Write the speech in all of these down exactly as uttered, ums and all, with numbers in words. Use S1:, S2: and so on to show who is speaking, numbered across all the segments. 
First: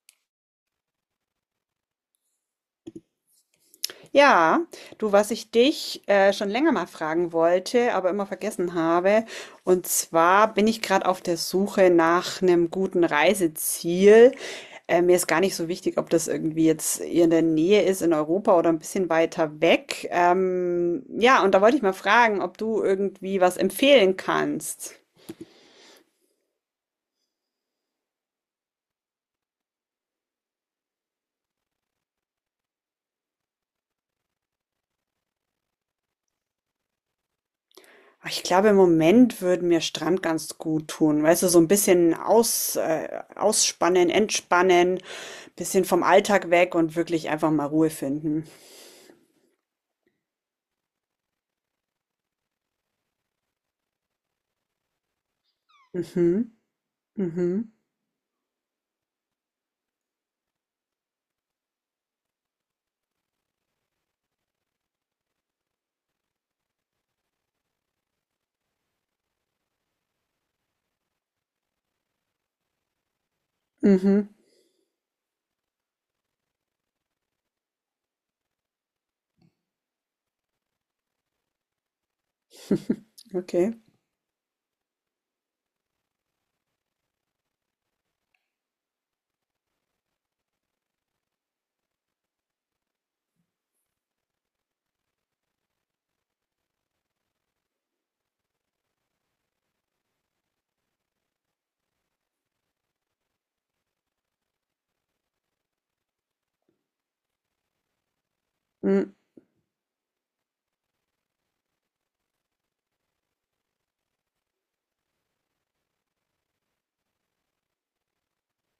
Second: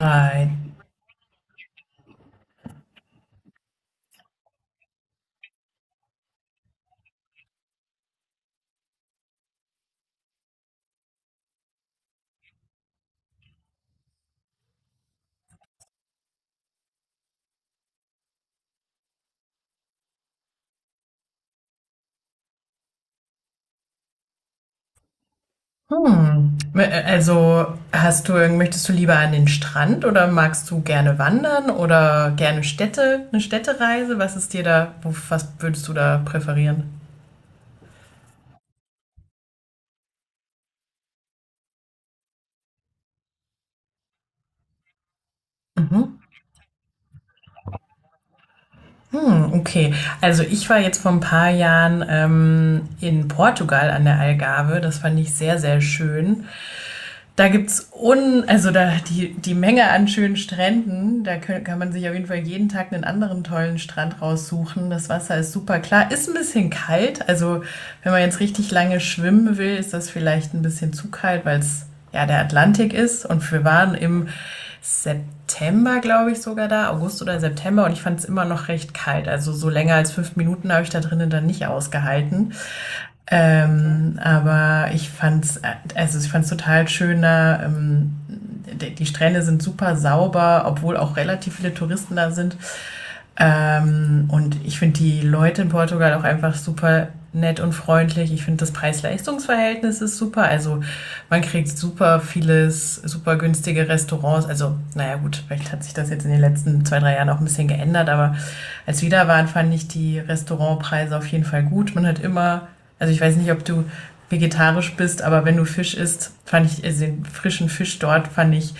S1: Right.
S2: Ja, du, was ich dich äh, schon länger mal fragen wollte, aber immer vergessen habe. Und zwar bin ich gerade auf der Suche nach einem guten Reiseziel. Äh, mir ist gar nicht so wichtig, ob das irgendwie jetzt hier in der Nähe ist, in Europa oder ein bisschen weiter weg. Ähm, ja, und da wollte ich mal fragen, ob du irgendwie was empfehlen kannst.
S1: Hm. Also hast du, irgend- möchtest du lieber an den Strand oder magst du gerne wandern oder gerne Städte, eine Städtereise? Was ist dir da, wo- was würdest du da präferieren?
S2: Ich glaube, im Moment würde mir Strand ganz gut tun. Weißt du, so ein bisschen aus, äh, ausspannen, entspannen. Bisschen vom Alltag weg und wirklich einfach mal Ruhe finden.
S1: Hm, okay. Also ich war jetzt vor ein paar Jahren ähm, in Portugal an der Algarve. Das fand ich sehr, sehr schön.
S2: Mhm.
S1: Da
S2: Mhm.
S1: gibt's un, also da die, die Menge an schönen Stränden, da kö- kann man sich auf jeden Fall jeden Tag einen anderen tollen Strand raussuchen. Das Wasser ist super klar, ist ein bisschen kalt. Also wenn man jetzt richtig lange schwimmen will, ist das vielleicht ein bisschen zu kalt, weil es ja der Atlantik ist. Und wir waren im
S2: Mhm.
S1: September, glaube ich, sogar da, August oder September, und ich fand es immer noch recht kalt. Also so länger als fünf Minuten habe ich da drinnen dann nicht ausgehalten.
S2: Okay.
S1: Ähm, aber ich fand's, äh, also ich fand's total schöner. Ähm, die die Strände sind super sauber, obwohl auch relativ viele Touristen da sind. Ähm, und ich finde die Leute in Portugal auch einfach super nett und freundlich. Ich finde das Preis-Leistungs-Verhältnis ist super. Also man kriegt super vieles, super günstige Restaurants. Also naja gut, vielleicht hat sich das jetzt in den letzten zwei, drei Jahren auch ein bisschen geändert. Aber als wir
S2: Hm.
S1: da waren, fand ich die Restaurantpreise auf jeden Fall gut. Man hat immer, also ich weiß nicht, ob du vegetarisch bist, aber wenn du Fisch isst, fand ich also den frischen Fisch dort fand ich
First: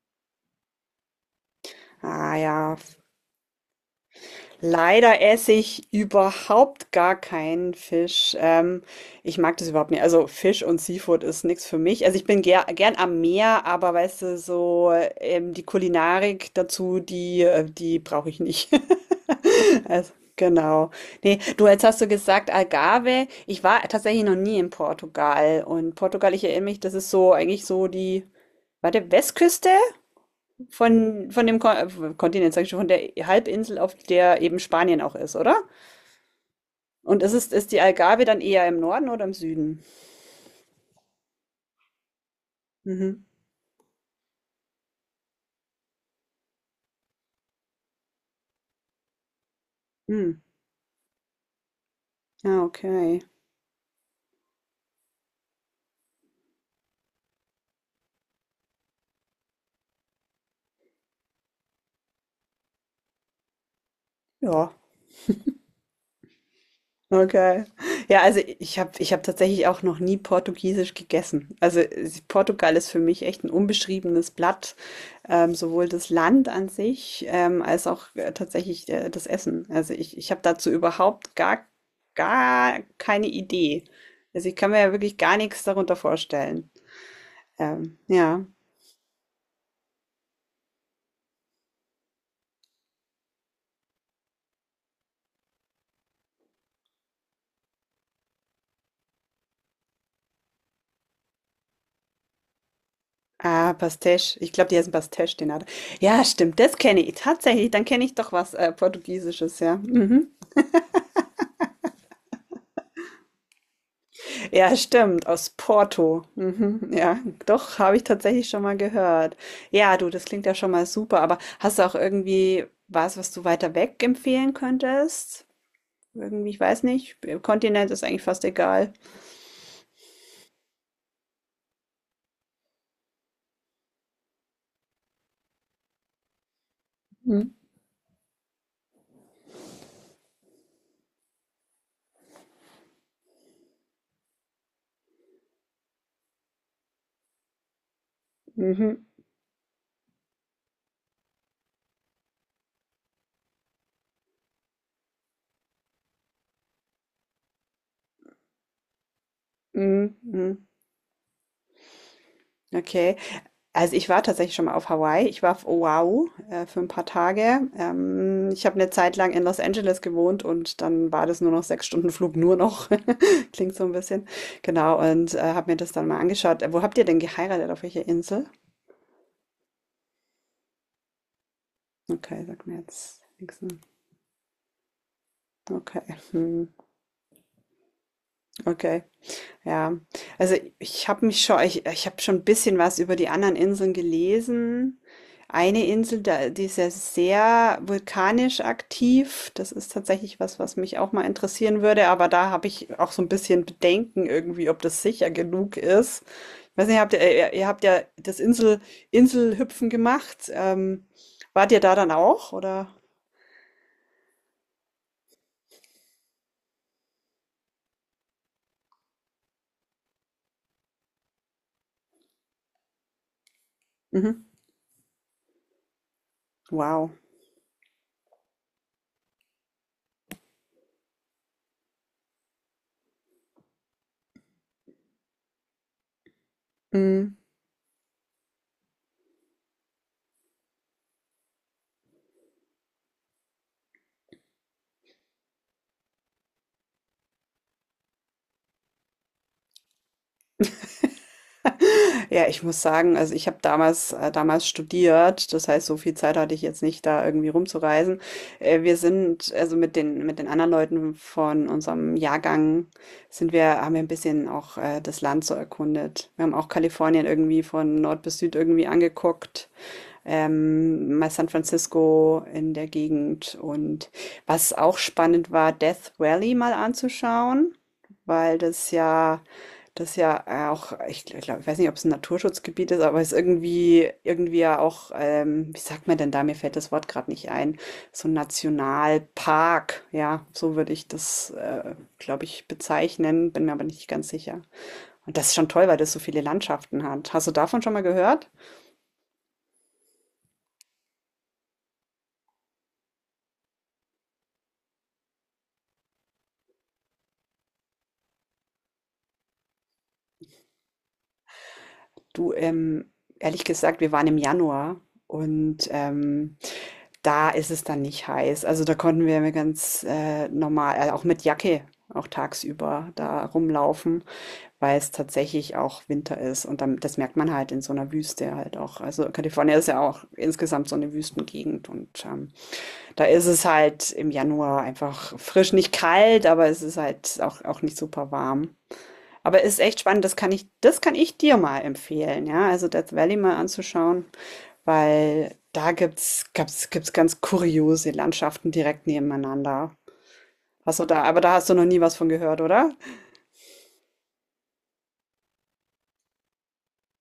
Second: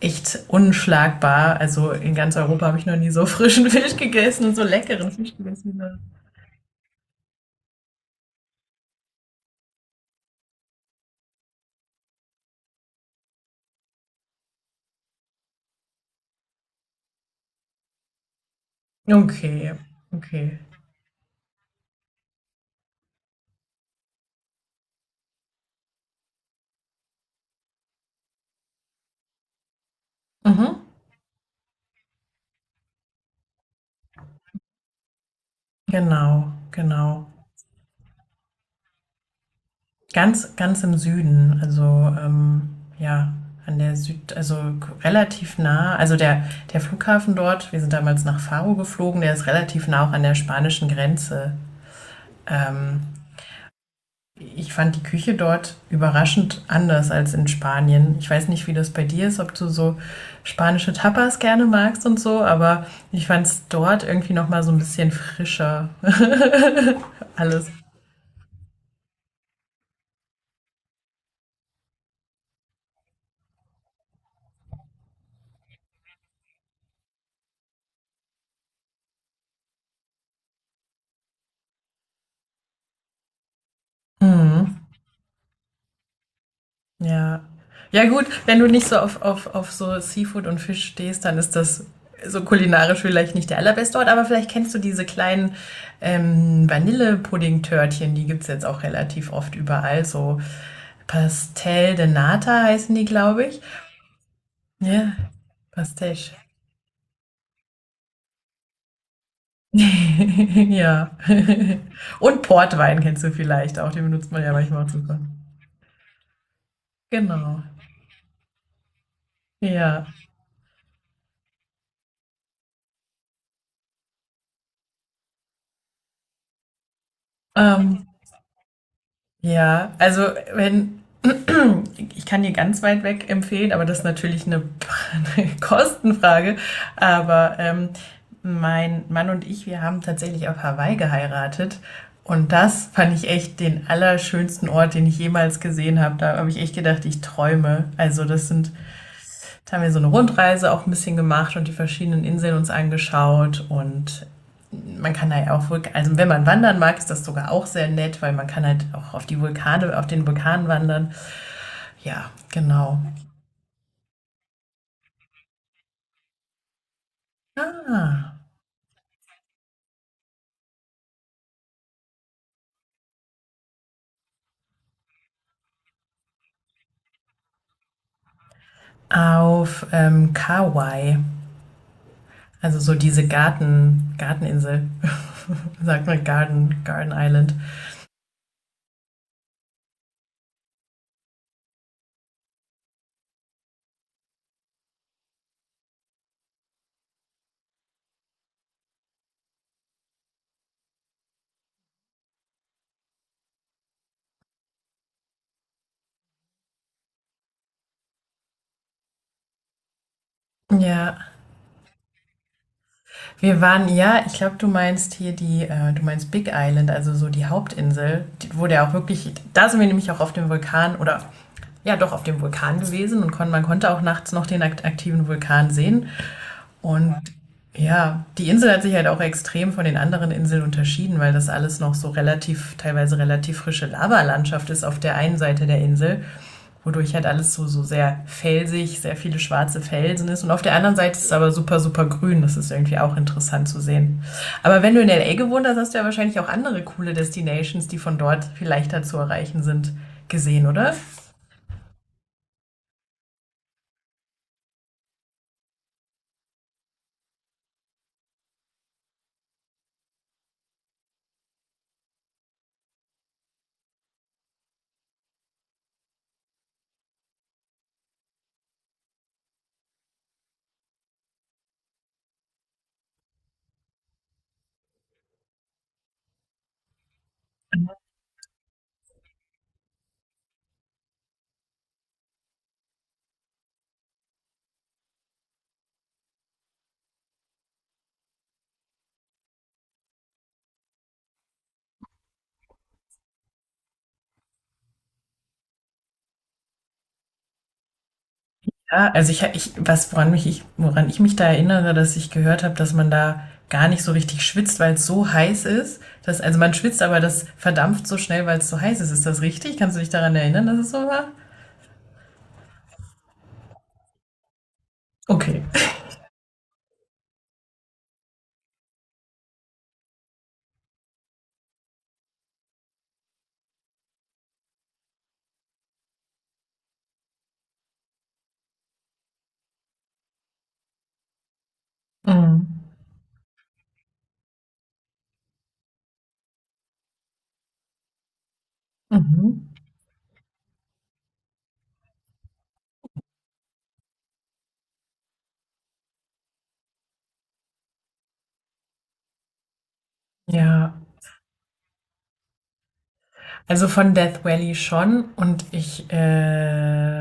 S1: echt unschlagbar. Also in ganz
S2: Ah
S1: Europa
S2: ja.
S1: habe ich noch nie so frischen Fisch gegessen und so leckeren
S2: Leider
S1: Fisch
S2: esse
S1: gegessen.
S2: ich überhaupt gar keinen Fisch. Ähm, ich mag das überhaupt nicht. Also Fisch und Seafood ist nichts für mich. Also ich bin ger gern am Meer, aber weißt du, so ähm, die Kulinarik dazu, die, äh, die brauche ich nicht.
S1: Okay,
S2: Also,
S1: okay.
S2: genau. Nee, du, jetzt hast du gesagt Algarve. Ich war tatsächlich noch nie in Portugal. Und Portugal, ich erinnere mich, das ist so eigentlich so die, warte, Westküste?
S1: Mhm.
S2: Von, von dem Ko äh, Kontinent, sag ich schon, von der Halbinsel, auf der eben Spanien auch ist, oder?
S1: Genau,
S2: Und
S1: genau.
S2: ist, es, ist die Algarve dann eher im Norden oder im Süden?
S1: Ganz, ganz im Süden, also ähm,
S2: Mhm.
S1: ja, an der Süd, also k- relativ nah. Also der, der Flughafen dort, wir sind damals nach Faro geflogen, der ist relativ nah auch an
S2: Hm.
S1: der spanischen Grenze.
S2: Ja,
S1: Ähm,
S2: okay.
S1: Ich fand die Küche dort überraschend anders als in Spanien. Ich weiß nicht, wie das bei dir ist, ob du so spanische Tapas gerne magst und so, aber ich fand es dort irgendwie noch mal so
S2: Ja,
S1: ein bisschen frischer.
S2: okay.
S1: Alles.
S2: Ja, also ich habe ich hab tatsächlich auch noch nie Portugiesisch gegessen. Also äh, Portugal ist für mich echt ein unbeschriebenes Blatt. Ähm, sowohl das Land an sich ähm, als auch äh, tatsächlich äh, das Essen. Also ich, ich habe dazu überhaupt gar, gar keine Idee. Also ich kann mir ja wirklich gar nichts darunter vorstellen.
S1: Ja.
S2: Ähm,
S1: Ja gut,
S2: ja.
S1: wenn du nicht so auf, auf, auf so Seafood und Fisch stehst, dann ist das so kulinarisch vielleicht nicht der allerbeste Ort, aber vielleicht kennst du diese kleinen ähm, Vanillepudding-Törtchen, die gibt's jetzt auch relativ oft überall, so Pastel de Nata heißen die, glaube ich.
S2: Ah, Pastéis. Ich glaube, die heißen
S1: Ja,
S2: Pastéis, den hat. Ja,
S1: Pastiche.
S2: stimmt, das kenne ich tatsächlich. Dann kenne ich doch was äh, Portugiesisches, ja. Mhm.
S1: Ja. Und Portwein kennst du vielleicht auch, den benutzt man ja
S2: Ja,
S1: manchmal auch super.
S2: stimmt, aus Porto. Mhm, ja,
S1: Genau.
S2: doch, habe ich tatsächlich schon mal gehört. Ja,
S1: Ja.
S2: du, das klingt ja schon mal super, aber hast du auch irgendwie was, was du weiter weg empfehlen könntest? Irgendwie, ich weiß nicht, Kontinent ist
S1: Ähm,
S2: eigentlich fast egal.
S1: ja, also wenn ich kann dir ganz weit weg empfehlen, aber das ist natürlich eine 'ne Kostenfrage,
S2: Mhm,
S1: aber, ähm, mein Mann und ich, wir haben tatsächlich auf Hawaii geheiratet und das fand ich echt den allerschönsten Ort, den ich jemals gesehen habe. Da habe ich echt gedacht, ich träume. Also, das sind
S2: mhm,
S1: Jetzt haben wir so eine Rundreise auch ein bisschen gemacht und die verschiedenen Inseln uns angeschaut. Und man kann da ja auch, Vulk- also wenn man wandern mag, ist das sogar auch sehr nett, weil man kann halt auch auf die Vulkane, auf
S2: mhm.
S1: den
S2: Mhm.
S1: Vulkan wandern. Ja, genau.
S2: Okay. Also, ich war tatsächlich schon mal auf Hawaii. Ich war auf Oahu, äh, für ein paar Tage.
S1: Ah,
S2: Ähm, ich habe eine Zeit lang in Los Angeles gewohnt und dann war das nur noch sechs Stunden Flug, nur noch. Klingt so ein bisschen. Genau, und, äh, habe mir das dann mal angeschaut. Äh, wo habt ihr denn geheiratet? Auf welcher Insel?
S1: auf ähm, Kauai,
S2: Okay, sag
S1: also
S2: mir
S1: so
S2: jetzt
S1: diese
S2: nix, ne?
S1: Garten, Garteninsel, sagt
S2: Okay,
S1: man
S2: mhm,
S1: Garden, Garden Island.
S2: okay. Ja, also ich habe mich schon, ich, ich habe schon ein bisschen was über die anderen Inseln gelesen. Eine Insel, da, die ist ja sehr vulkanisch aktiv. Das ist tatsächlich was, was mich auch mal interessieren würde, aber da habe ich auch so ein bisschen Bedenken irgendwie, ob das sicher genug ist. Ich weiß nicht, habt ihr, äh, ihr, ihr habt ja das Insel, Inselhüpfen gemacht. Ähm,
S1: Ja,
S2: wart ihr da dann auch, oder?
S1: Wir waren, ja, ich glaube, du meinst hier die, äh, du meinst Big Island, also so die Hauptinsel, die, wo der auch wirklich, da sind wir nämlich auch auf dem Vulkan oder ja doch auf dem Vulkan gewesen und kon, man konnte auch nachts noch
S2: Mhm.
S1: den akt aktiven Vulkan sehen.
S2: Wow.
S1: Und ja, die Insel hat sich halt auch extrem von den anderen Inseln unterschieden, weil das alles noch so relativ, teilweise relativ frische Lavalandschaft ist auf der einen Seite der Insel wodurch halt
S2: Mhm.
S1: alles so, so sehr felsig, sehr viele schwarze Felsen ist. Und auf der anderen Seite ist es aber super, super grün. Das ist irgendwie auch interessant zu sehen. Aber wenn du in L A gewohnt hast, hast du ja wahrscheinlich auch andere coole Destinations, die von dort viel leichter zu erreichen sind, gesehen, oder?
S2: Ja, ich muss sagen, also ich habe damals, äh, damals studiert, das heißt, so viel Zeit hatte ich jetzt nicht, da irgendwie rumzureisen. Äh, wir sind, also mit den, mit den anderen Leuten von unserem Jahrgang sind wir, haben wir ein bisschen auch äh, das Land so erkundet. Wir haben auch Kalifornien irgendwie von Nord bis Süd irgendwie angeguckt, ähm, mal San Francisco in der Gegend und was auch spannend war, Death Valley mal anzuschauen, weil das ja, das ja äh, auch, ich glaube, ich weiß nicht, ob es ein Naturschutzgebiet ist, aber es ist irgendwie, irgendwie ja auch, ähm, wie sagt man denn da? Mir fällt das Wort gerade nicht ein. So ein Nationalpark, ja, so würde ich das, äh, glaube ich, bezeichnen, bin mir aber nicht ganz sicher. Und das ist schon toll, weil das so viele Landschaften hat. Hast du davon schon mal gehört?
S1: Ja, also ich, ich was, woran mich ich, woran ich mich da erinnere, dass ich gehört habe, dass man da gar nicht so richtig schwitzt, weil es so heiß ist. Dass, also man schwitzt, aber das verdampft so schnell, weil es so heiß ist. Ist das richtig? Kannst du dich daran erinnern, dass es so war?
S2: Du, ähm, ehrlich gesagt, wir waren im Januar
S1: Okay.
S2: und ähm, da ist es dann nicht heiß. Also da konnten wir mir ganz äh, normal, äh, auch mit Jacke, auch tagsüber da rumlaufen, weil es tatsächlich auch Winter ist. Und dann, das merkt man halt in so einer Wüste halt auch. Also Kalifornien ist ja auch insgesamt so eine Wüstengegend. Und ähm,
S1: Mhm.
S2: da ist es halt im Januar einfach frisch, nicht kalt, aber es ist halt auch, auch nicht super warm. Aber
S1: Mhm.
S2: ist echt spannend, das kann ich, das kann ich dir mal empfehlen, ja. Also Death Valley mal anzuschauen, weil da gibt's gab's gibt's ganz kuriose Landschaften direkt nebeneinander.
S1: Ja,
S2: Hast du da, aber da hast du noch nie was von gehört, oder?
S1: also von Death Valley schon und ich äh,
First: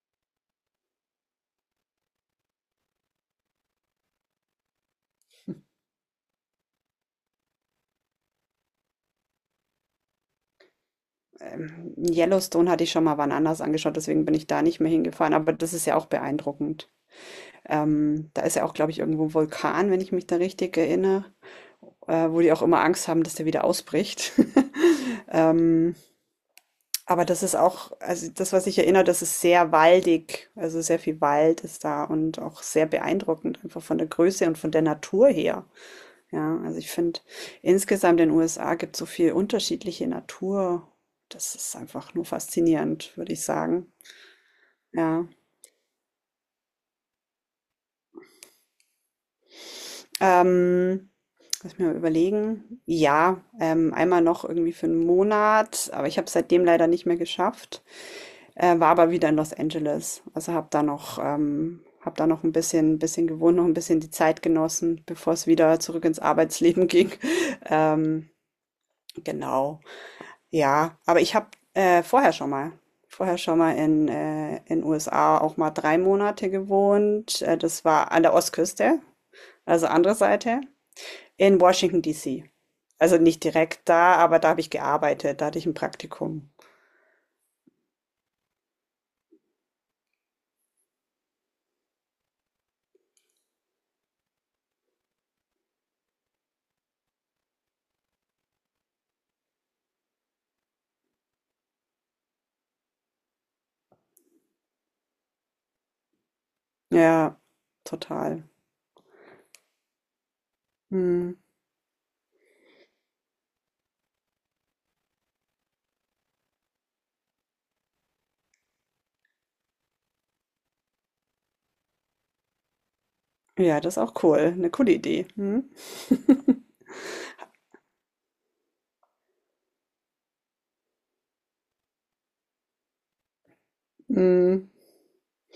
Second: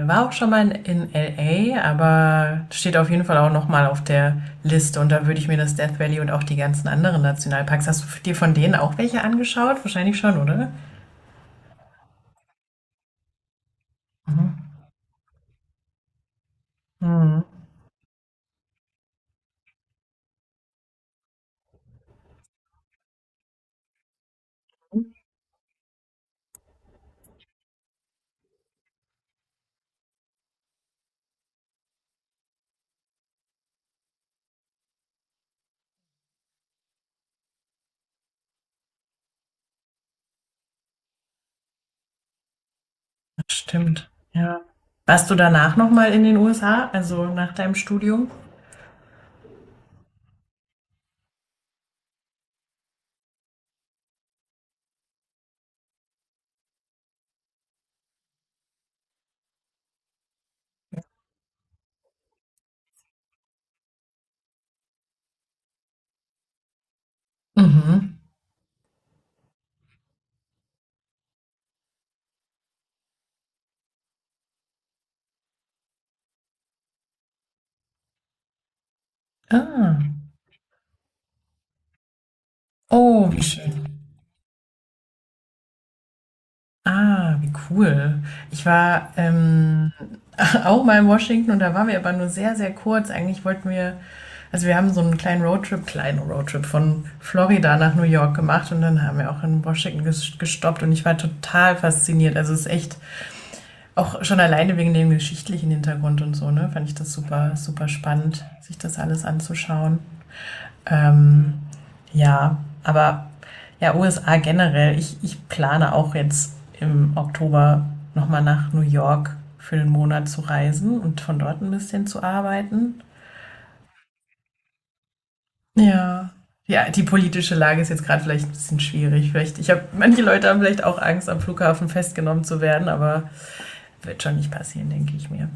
S1: war auch schon mal in L A, aber steht auf jeden Fall auch noch mal auf der Liste und da würde ich mir das Death Valley und auch die ganzen anderen Nationalparks. Hast du dir von denen auch welche angeschaut? Wahrscheinlich schon, oder?
S2: Ähm, Yellowstone hatte ich schon mal wann anders angeschaut, deswegen bin
S1: Mhm.
S2: ich da nicht mehr hingefahren, aber das ist ja auch beeindruckend.
S1: Mhm.
S2: Ähm, da ist ja auch, glaube ich, irgendwo ein Vulkan, wenn ich mich da richtig erinnere, äh, wo die auch immer Angst haben, dass der wieder ausbricht. Aber das ist auch, also das, was ich erinnere, das ist sehr waldig. Also sehr viel Wald ist da und auch sehr beeindruckend, einfach von der Größe und von der Natur her. Ja, also ich finde, insgesamt in den U S A gibt es so viel unterschiedliche Natur. Das ist einfach nur faszinierend, würde ich
S1: Das
S2: sagen.
S1: Stimmt. Ja.
S2: Ja.
S1: Warst du danach noch mal in den U S A, also nach deinem Studium?
S2: Ähm, lass mich mal überlegen. Ja, ähm, einmal noch irgendwie für einen Monat, aber ich habe es seitdem leider nicht mehr geschafft. Äh, war aber wieder in Los Angeles. Also habe da noch, ähm, hab da noch ein bisschen, bisschen gewohnt, noch ein bisschen die Zeit genossen, bevor es wieder zurück ins Arbeitsleben ging.
S1: Mhm.
S2: Ähm, genau. Ja, aber ich habe äh, vorher schon mal, vorher schon mal in äh, in U S A auch mal drei Monate gewohnt. Äh, das war an der Ostküste, also
S1: Ah.
S2: andere Seite, in Washington D C. Also
S1: Oh, wie
S2: nicht direkt
S1: schön.
S2: da, aber da habe ich gearbeitet, da hatte ich ein Praktikum.
S1: Ah, wie cool. Ich war ähm, auch mal in Washington und da waren wir aber nur sehr, sehr kurz. Eigentlich wollten wir, also wir haben so einen kleinen Roadtrip, kleinen Roadtrip von Florida nach New York gemacht und dann haben wir auch in Washington ges- gestoppt und ich war total fasziniert. Also es ist echt auch schon alleine wegen dem geschichtlichen Hintergrund und so, ne, fand ich das
S2: Ja,
S1: super, super spannend,
S2: total.
S1: sich das alles anzuschauen.
S2: Hm.
S1: Ähm, ja, aber ja, U S A generell. Ich, ich plane auch jetzt im Oktober nochmal nach New York für einen Monat zu reisen und von dort ein bisschen zu arbeiten.
S2: Ja, das ist auch cool, eine coole Idee. Mhm.
S1: Ja. Ja, die politische Lage ist jetzt gerade vielleicht ein bisschen schwierig. Vielleicht, ich habe, manche Leute haben vielleicht auch Angst, am Flughafen festgenommen zu werden, aber
S2: Hm,
S1: wird schon nicht
S2: Mm,
S1: passieren, denke ich mir.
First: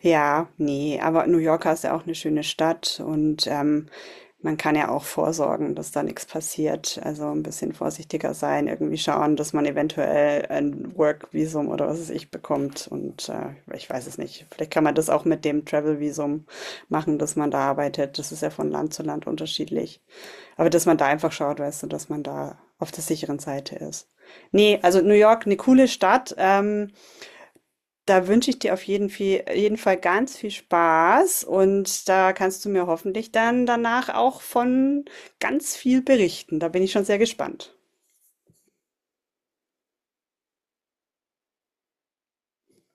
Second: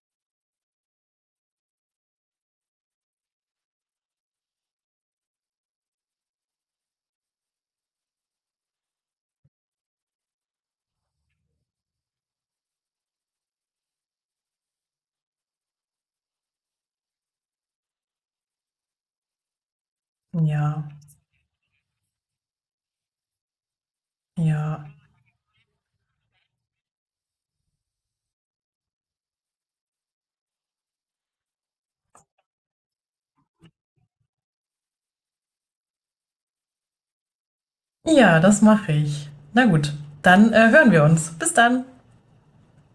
S2: ja, nee, aber New Yorker ist ja auch eine schöne Stadt und, ähm, man kann ja auch vorsorgen, dass da nichts passiert. Also, ein bisschen vorsichtiger sein, irgendwie schauen, dass man eventuell ein Work-Visum oder was weiß ich bekommt und, äh, ich weiß es nicht. Vielleicht kann man das auch mit dem Travel-Visum machen, dass man da arbeitet. Das ist ja von Land zu Land unterschiedlich. Aber
S1: Ja,
S2: dass man da einfach schaut, weißt du, dass man da auf der sicheren Seite ist. Ne,
S1: ja.
S2: also New York eine coole Stadt, ähm, da wünsche ich dir auf jeden Fe jeden Fall ganz viel Spaß und da kannst du mir hoffentlich dann danach auch von ganz viel berichten. Da bin ich schon sehr gespannt.
S1: Ja, das mache ich. Na gut, dann äh, hören wir uns. Bis dann.